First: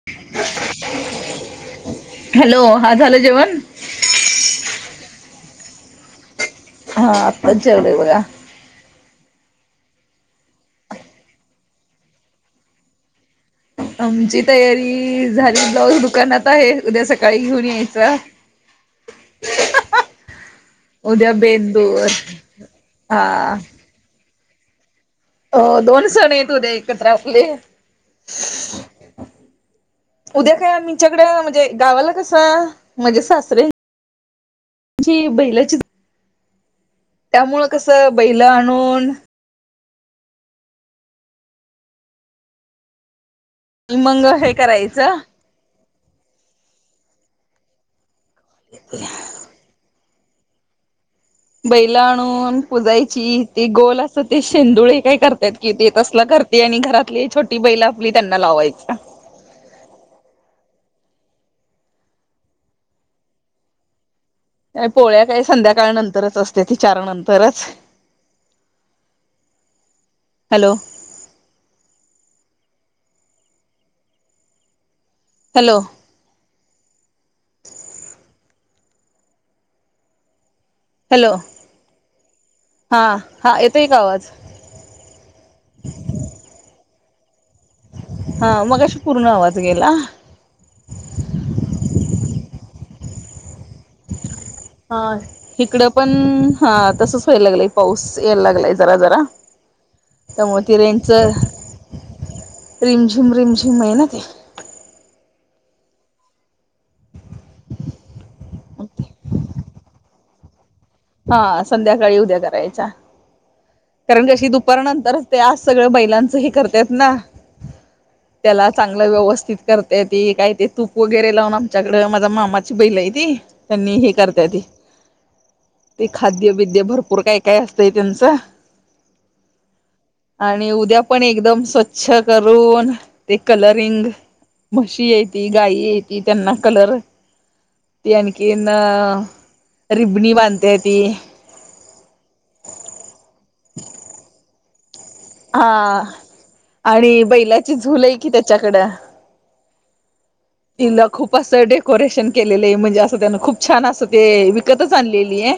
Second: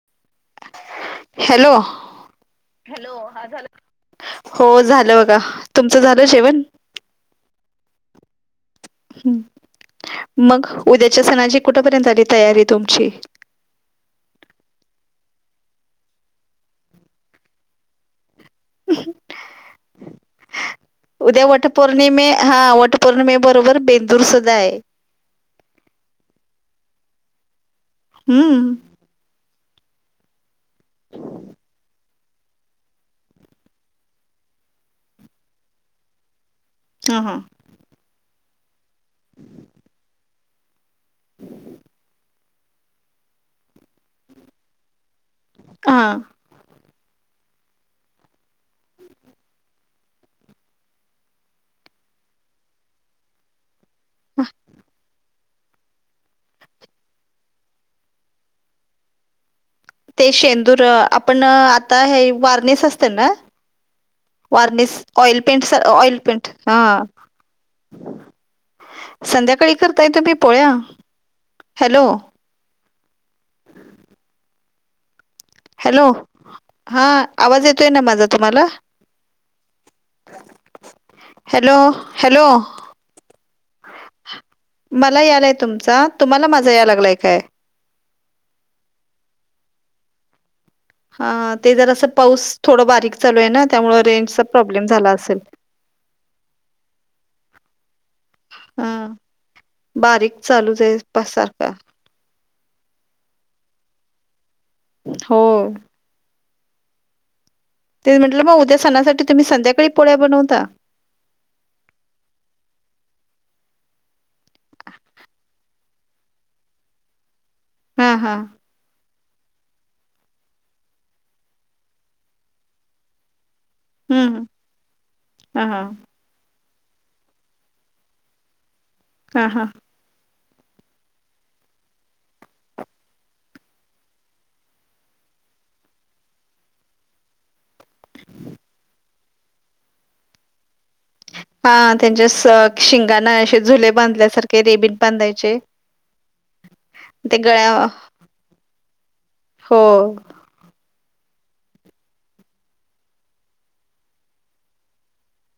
[unintelligible] Hello हा झालं hello हा जेवण झा हो झालं बघा. तुमचं झालं जेवण. हा आताच जेवले बघा. ह मग उद्याच्या सणाची कुठपर्यंत झाली तयारी तुमची? आमची तयारी झाली ब्लाउज दुकानात आहे. उद्या सकाळी घेऊन यायचा. [unintelligible] उद्या वटपौर्णिमे हा हा वटपौर्णिमे बरोबर बेंदूर स नाही. हो दोन सण आहेत उद्या एकत्र आपले. हूम्म. उद्या काय आमीच्याकड म्हणजे गावाला कस माजे सासरे म्ह जी बैलाचीच हा हा त्यामुळे कस बैलं आणून [inaudible] आणि मंग हे करायचं. का? [inaudible] बैल आणून पुजायची, ती गोल असं ते शेंदुळे काय करत्यात कि ते तसला करते आणि घरातली छोटी बैल आपली त्यांना लावायच. ते शेंदूर अ आपण अ आता हे वारणीस असतय ना? वारनिस, पोळ्या ऑइल काय पेंट सा, संध्याकाळ ऑइल नंतरच पेंट असते ती हा. चार नंतरच संध्याकाळी करताय तूमी पोळ्या? Hello hello. ह [inaudible] हॅलो. हा आवाज येतोय ना माझा तुम्हाला? हॅलो. हॅलो. हा हा येतोय का आवाज मला यालाय तुमचा. तुम्हाला माजा याय लागलाय? काय हा मगाशी पूर्ण आवाज गेला. हा ते जरासं, पाऊस थोडं बारीक चालू हाय ना, त्यामुळे रेंज हा हीकडं पण हा, तसच व्हाय लागलंय, पाऊस यायला लागलाय हा जरा जरा बारीक त्यामुळे चालूच हाय पा सारखा. रिम झुम, रिम झीम हाय ना ते. हो. तेच म्हटलं, मग उद्या ते सणासाठी तुम्ही संध्याकाळी पोळ्या बनवता? हा संध्याकाळी उद्या करायच्या. कारण कशी दुपारनंतरच, ते आज सगळ बैलांचं हे करत्यात ना. हा हा त्याला चांगला व्यवस् स्थित करत्या ती. काय ते तूप वगैरे लावून आमच्याकडं, माझ्या मामाची बैल आहे ती त्यांनी हे हम्म करत्याती हा हा खाद्यबीद्य भरपूर काय काय असतंय त्यांचं. हा हा. आणि उद्या पण एकदम स्वच्छ करून ते कलरिंग म्हशी एती, गाय एती त्यांना कलर ते आणखी न रिबणी बांध हा त्यांच्या स शिंगाना असे झुले बांधल्यासारखे रेबीन हा आणि ते गळ्या बैलाची झूल आहे की त्याच्याकड हो. तिला खूप असं डेकोरेशन केलेलं ए म्हणजे आसं त्यान खूप छान असं, ते विकतच आणलेली ए.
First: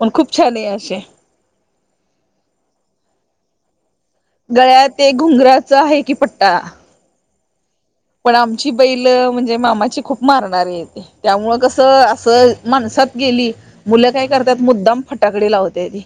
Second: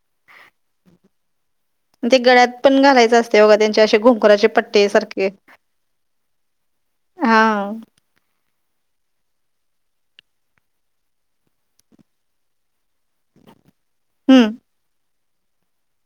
मग खूप छान ए असे. ते गळ्यात पण घालायचं असतय बघा, त्यांच्या असे गुब गळ्यात ते घुंगराचा हाय की पट्टा. हा पण आमची बैल म्हणजे मामाची खूप मारणारी हेती त्यामुळं कस असं माणसात गेली मुलं काय हम्म करतात मुद्दाम फटाकडी लावत्याती.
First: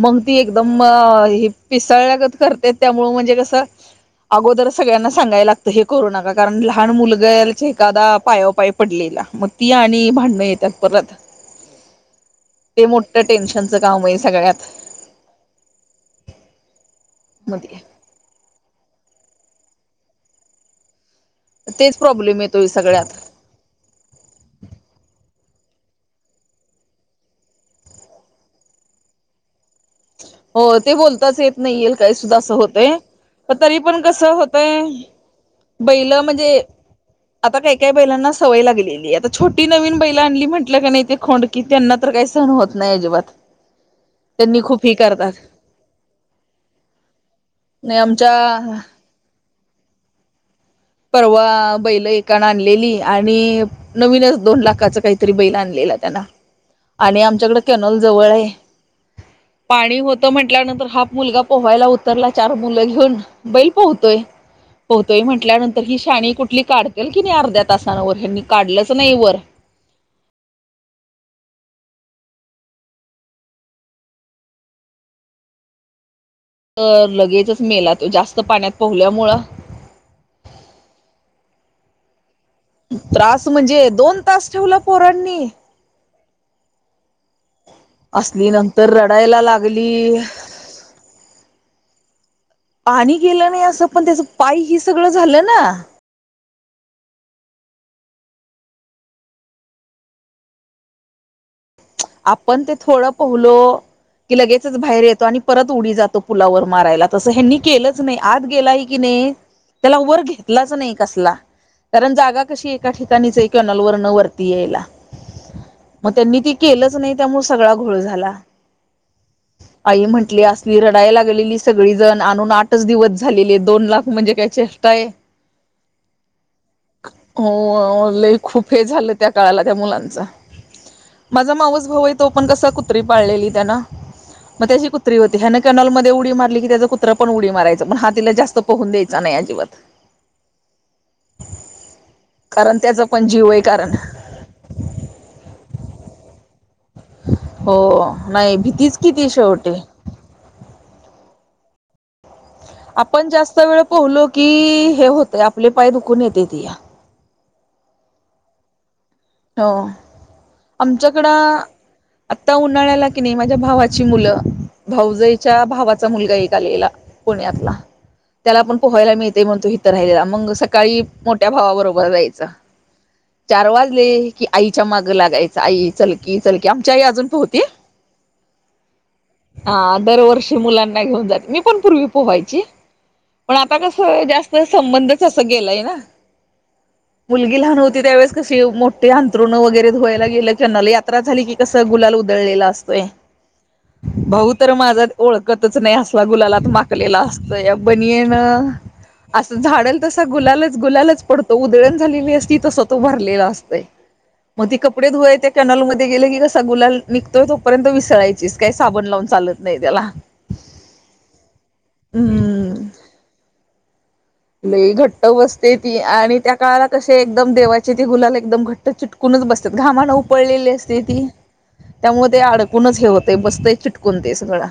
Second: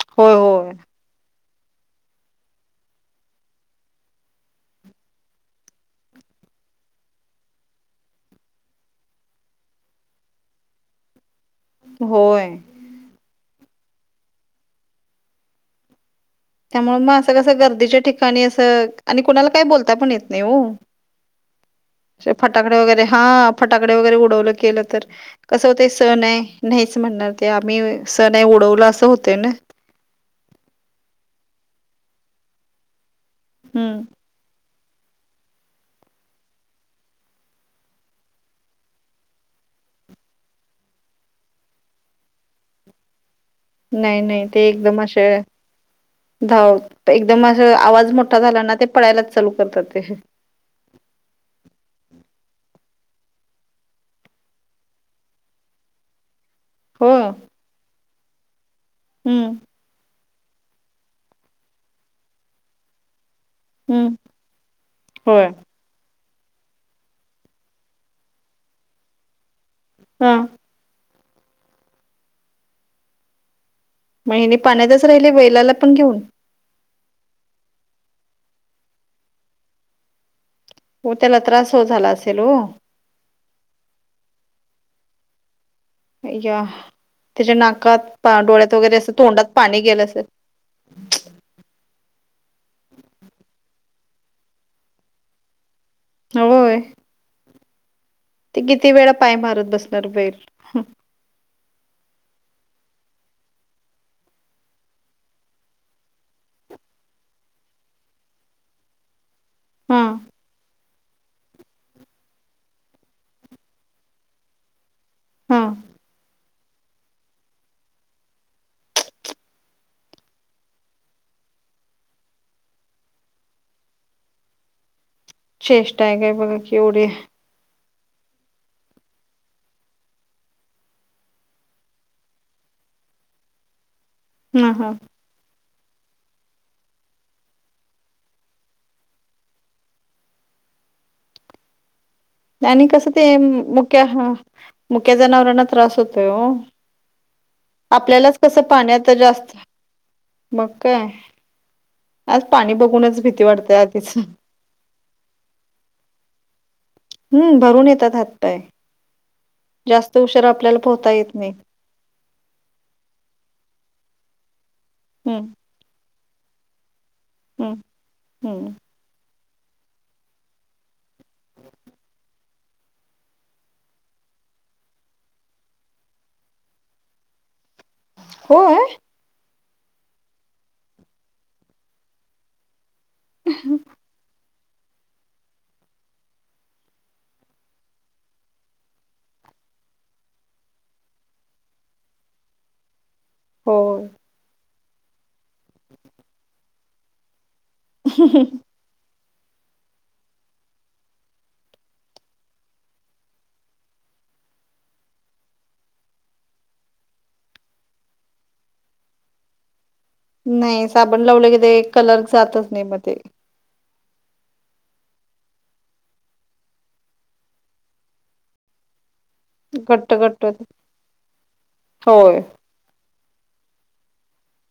मंग होय ती होय एकदम अ पिसाळल्यागत करते त्यामुळे म्हणजे कसं अगोदर सगळ्यांना सांगायला लागतं हे करू नका कारण लहान मुलगचे एखादा पायावरपाय पडलेला म ती आणि भांडणं येतात परत. होय ते मोठ टेन्श चं काम ये सगळ्यात त्यामुळ म असं कसं मध्ये गर्दीच्या ठिकाणी असं आणि कुणाला काय बोलता पण येत नाय ओ. तेच असे प्रॉब्लेम येतोय फटाकडे वगैरे सगळ्यात हा फटाकडे वगैरे उडवलं केलं तर कसं होतय सण ये नाहीच म्हणणार ते आम्ही सण ये उडवलं असं होतय न. हो ते बोलताच येत नाही येल काही सुद्धा असं होतय. पण तरी हम्म पण कसं होतय बैल म्हणजे आता काही काय बैलांना सवय लागलेलीय आता छोटी नवीन बैल आणली म्हटलं का नाही खोंडकी त्यांना तर काही सण होत नाय अजिबात नाही नाही ते त्यांनी एक खूप ही एकदम असे करतात धाव एकदम अस नाही आवाज मोठा आमच्या झाला ना ते पळायलाच चालू करतात ते. परवा बैल एकाणं आणलेली आणि नवीनच दोन लाखाच कायतरी बैल आणले. त्यांना हो. आणि आमच्याकड कॅनोल जवळ ये हम्म पाणी होत त म्हटल्यानंतर हाफ मुलगा पोहायला उत्तरला चार मुलं घेऊन बैल हम्म पोहतोय पोहतोय होय म्हंटल्यानं- ही शाणी कुठली काढतेल की नाय अर्ध्या तासानं वर हैनी काढलंच नाही वर हा म ह्याने पाण्यातच राहिले बैलाला पण घेऊन तर लगेचच मेला तो जास्त पाण्यात पोहल्यामुळं ग त्याला त्रास हो झाला असे त्रास म्हणजे दोन तास ठेवल पोरांनी अ या त्याच्या नाकात पा असली डोळ्यात नंतर वगैरे अस रडायला तोंडात पाणी गेलं लागली असल [unintelligible] पाणी गेल नाही असं पण त्याच पाय हे सगळं झालं ना होय. ते किती वेळा पाय मारत बसणार बैल आपण ते थोडं पोहलो. की लगेचच बाहेर येतो आणि परत उडी जातो पुलावर मारायला तसं है नी केलंच नाई आत गेलाय की नाई त्याला हा वर घेतलाच नाही. असला कारण जागा कशी एका ठिकाणीच आहे कनॉल वर न वरती यायला. हा म त्यांनी ती केलंच नाही त्यामुळ सगळा घोळ झाला. आई म्हटली असली रडाय लागलेली सगळीजण आणून आठच दिवस झालेले दोन लाख म्हणजे काय चे ष्टा ये. चेष्टा आहे काय बघा की एवढी हो लय खूप हे झालं त्या काळाला त्या मुलांचा - माझा माऊस भाऊ आहे तो पण कसा कुत्री पाळलेली त्यान मग हा त्याची हा कुत्री होती ह्यांन कॅनोलमध्ये उडी मारली की त्याचा कुत्र पण उडी माराचं पण हा तिला जास्त पहून द्यायचा नाही अजिबात. [unintelligible] आणि त्याचा कसं पण ते जीव आहे कारण मुक्या मुक्या जनावरांना त्रास होतोय ओ हो आपल्यालाच नाही कसं भीतीच पाण्यात त किती जास्त शेवटी मग काय? आज पाणी बघूनच आपण भीती जास्त वाटते वेळ आधीच पोहलो की हे होतं आपले पाय दुखून येतेतीया. हम्म भरून येतात हातपाय हो जास्त उशीर आपल्याला पोहता आमच्याकड येत नाही आता उन्हाळ्याला कि नाही, माझ्या भावा- ची मुलं, हम्म भाऊजईच्या भावाचा मुलगा एक आलेला- पुण्यातला हम्म त्याला हम्म आपण पोहायला मिळतेय म्हणतो, इथं राहिलेला मग सकाळी- मोठ्या भावाबरोबर जायच, चार वाज- ले की, आईच्या माग लागायच, आई चल की, चल की, आमच्या आई अजून पोहते- हो. हा दरवर्षी मुलांना घेऊन जाते, मी पण पूर्वी पोहायची. पण आता कस जास्त- संबंध अस गेलाय ना, मुलगी लहान होती त्यावेळे क- मोठे अंथरुण वगैरे धुवायला गेलं कि, नल यात्रा झाली की कसं गुलाल उदळलेला असतोय. होय भाऊ तर माझा ओळखतच नाही, असला गुलालात माकलेला असत- त अ बनीयन- असं झाडाल तसा गुलालच, गुलालच पडतो उधळण झालेली असती तस तो भरलेला असतंय. मग ती कपडे धुवाय त्या कँनलमध्ये गेले की, कसा गुलाल निघतोय तोपर्यंत विसरायचीस काय साबण लावून- चालत नाही, त्याला- नाही साबण लावलं कि, ते कलर जातच हम्म नाही म ते. लय घट्ट बसते ती आणि त्या काळाला कसे एकदम देवाचे ती गुलाल एकदम घट्ट चिटक- चिटकूनच बसतात. घामान घट्ट घट्ट उपळलेली असते ती, त्यामुळे होय ते अडकूनच हे हो- ते बसतयं चिटकून ते सगळं.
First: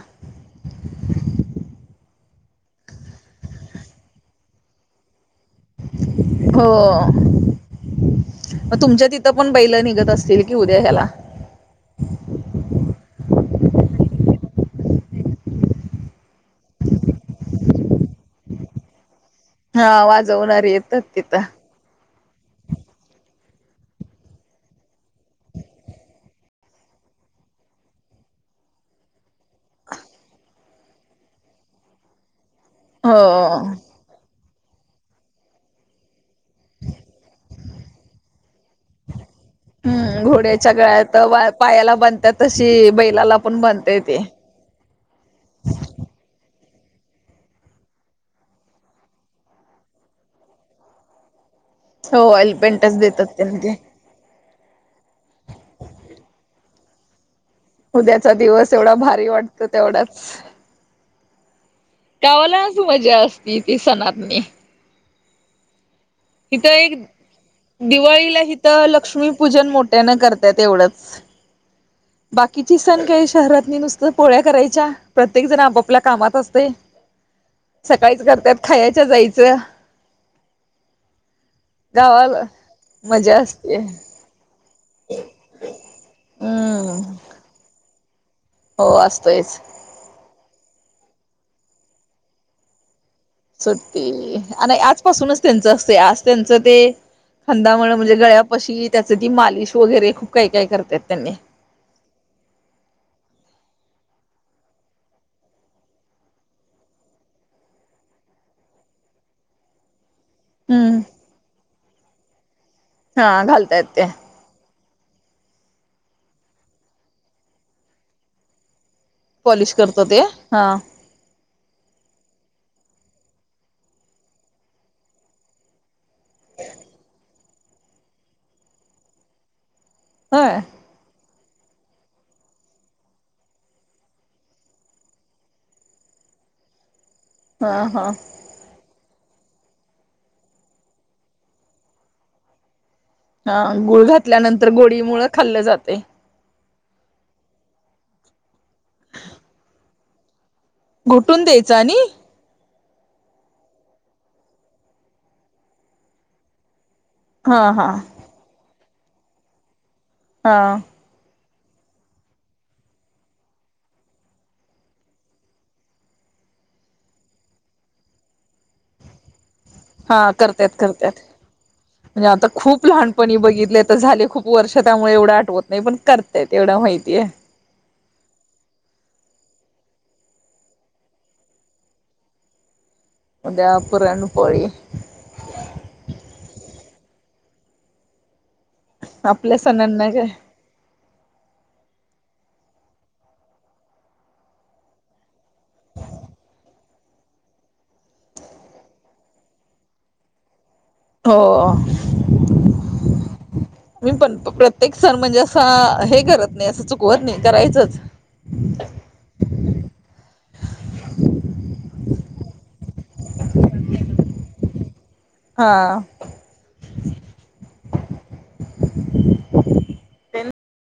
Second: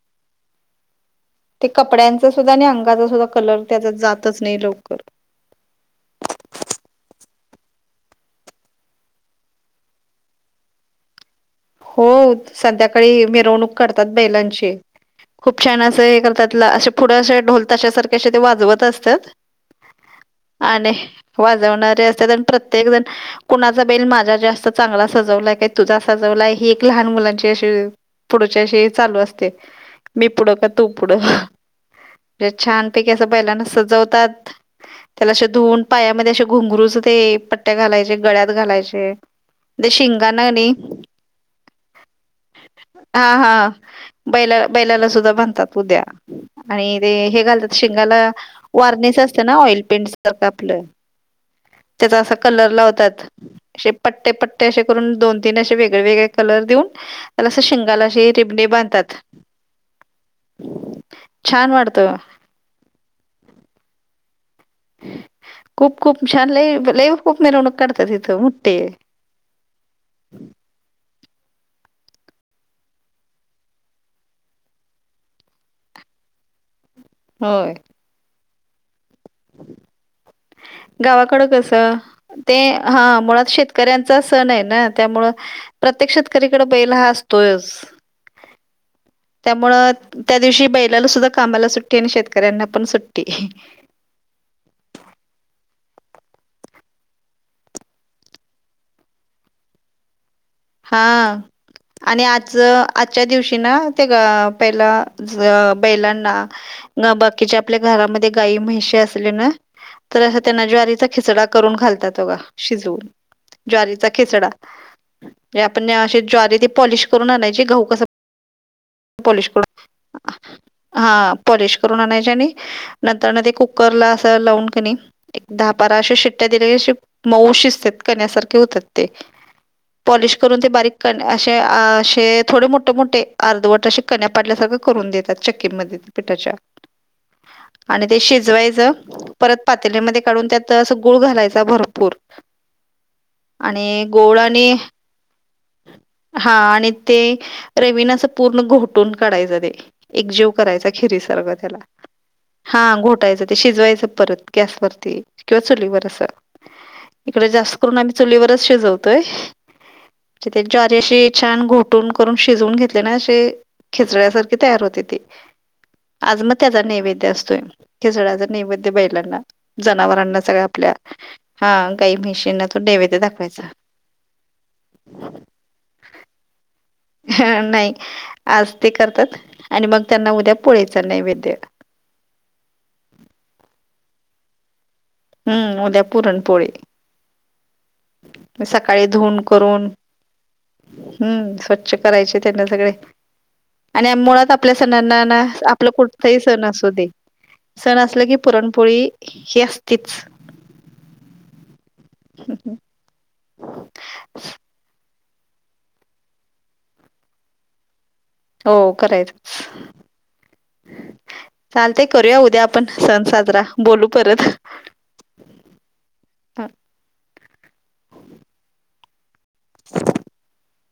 ते कपड्यांचा सुद्धा आणि अंगाचा सुद्धा कलर त्याच्या जातचं नाही लवकर हो. मग तुमच्या तिथं पण बैल निघत असतील कि उद्या ह्याला- हो संध्याकाळी मिरवणूक करतात बैलांची, खूप छान असं हे करतात. असे पुढं असे ढोल ताशा सारखे असे ते वाजवत असतात. हा वाजवणारे आणि येतात तिथं वाजवणारे असत्यात, प्रत्येक जण- कुणाचा बैल माझा जास्त चांगला सजवलाय का, तुझा - सजवलाय, ही एक लहान मुलांची अशी पुढची अशी चालू असते. मी पुढं की तू पुढं- म्हणजे छानपैकी हो असं बैलांना सजवतात, त्याला असे धुवून पायामध्ये असं- घुंगरूच ते पट्ट्या घालायचे गळ्यात घालायचे ते हम्म शिगांना घोड्याच्या आणि- गळ्यात पायाला बांधतात तशी हा, बैलाला पण हा, बांधता ते बैला- बैलाला सुद्धा बानतात उद्या. आणि ते हे घालतात शिंगाला वारनेस असतं ना, ऑइल पेंट सारखं आपलं- ह [inaudible] त्याचा असा कलर लावतात, ते असे पट्टे पट्टे असे करून दोन तीन असे वेगळे- वेगळे कलर देऊन- असं शेंगाला असे उद्याचा रिबणे दिवस एवढा बांधतात भारी वाटत तेवढाच- छान वाटतं गावालाच मजा असती, ती सणातनी. खूप. खूप छान इथं लय एक लय खूप मिरवणूक काढतात दिवाळीला मोठे इथं लक्ष्मीपूजन मोठ्याने करता एवढंच. ह [unintelligible] बाकीची सण काय शहरातनी नुसतं पोळ्या करायच्या, प्रत्येक जण आपापल्या कामात असतय. होय सकाळीच करतात, खायच्या जायचं. गावाकड कसं, गावाला ते हा मजा मुळात असते शेतकऱ्यांचा सण आहे ना- त्यामुळे प्रत्येक शेतकऱ्यांकडे बैल हम्म हा असतोयच. हो असतोयच. त्यामुळं त्या दिवशी बैलाला सुद्धा कामाला सुट्टी आणि शेतकऱ्यांना पण सुट्टी सुट्टी आणि आजपासूनच त्यांचं- आज त्यांचं ते खांदा म्हणजे गळ्यापशी त्याची ती मालिश वगैरे खूप- काही काय हा करतात त्यांनी आणि आज आजच्या दिवशी ना- ते पहिला बैलांना बाकीच्या आपल्या घरामध्ये गाय म्हशी- असलं ना, तर त्यांना हम्म ज्वारीचा खिचडां करून घालतात बघा. शिजवून, हा घालतायत ते ज्वारीचा खिचडा. आपण अशी ज्वारी ती पॉलिश करून आणायची. गहु कसं पालीश पॉलिश करतो करून ते [unintelligible] हा हां. पालीश करून आणायचं, आणि नंतर ते कुकरला असं लावून की नाही, एक दहा [unintelligible] अशा शिट्ट्या दिल्या की अशे मऊ शिजतात, कण्यासारखे होतात ते. पॉलिश होय करून ते बारीक क अशे आ अशे असे थोडे मोठे- मोठे अर्धवट तसे कण्या पाडल्या सगळं करून देतात. चक्कीमध्ये ते पिठाच्या. हा आणि हा ते शिजवायचं. परत पातेलेमध्ये काढून, त्यात अस गुळ घालायचा भरपूर. हा आणि गुळ गोड घातल्यानंतर आणि गोडी मुळ खाल्लं जाते हा आण ते रवी ने असं पूर्ण घोटून काढायचे त एक जीव करायचं, खिरी घोटून सारखं द्यायचं त्याला. आणि हा घोटायचं ते. शिजवायचं परत, गॅसवरती किंवा चुलीवर असं. इकडे हा जास्त हा करून आम्ही चुलीवरचं शिजवतोय. म्हणजे हा ते ज्वारी अशी छान घोटून करून, शिजवून घेतले ना, असे खिचड्यासारखे तयार होते ते. आज मग त्याचा नैवेद्य असतोय. खिचडाचा नैवेद्य बैलांना. हा जनावरांना सगळ्या करत्यात आपल्या. करत्यात हा गाई, म्हणजे आता म्हशींना तो खूप नैवेद्य लहानपणी दाखवायचा. बघितले तर झाले खूप वर्ष त्यामुळे एवढं आठवत नाही. पण करतायेत एवढं माहित हा नाही. आज ते करतात आणि मग त्यांना उद्या पोळीचा नैवेद्य. उद्यापुरण पोळी. हम्म, उद्या पुरणपोळी. सकाळी धुन आपल्या करून, सणांना काय हम्म, स्वच्छ. करायचे त्यांना सगळे. आणि मुळात आपल्या सणांना ना आपलं कुठताही सण असू दे, सण असल की पुरणपोळी ही असतीच. हो, मी पण प्रत्येक सण म्हणजे असा हे करत नाही, असं चुकवत नाही, करायचंच. हो करायचच. चालत करूया उद्या आपण, सण साजरा. बोलू परत. हा. [unintelligible]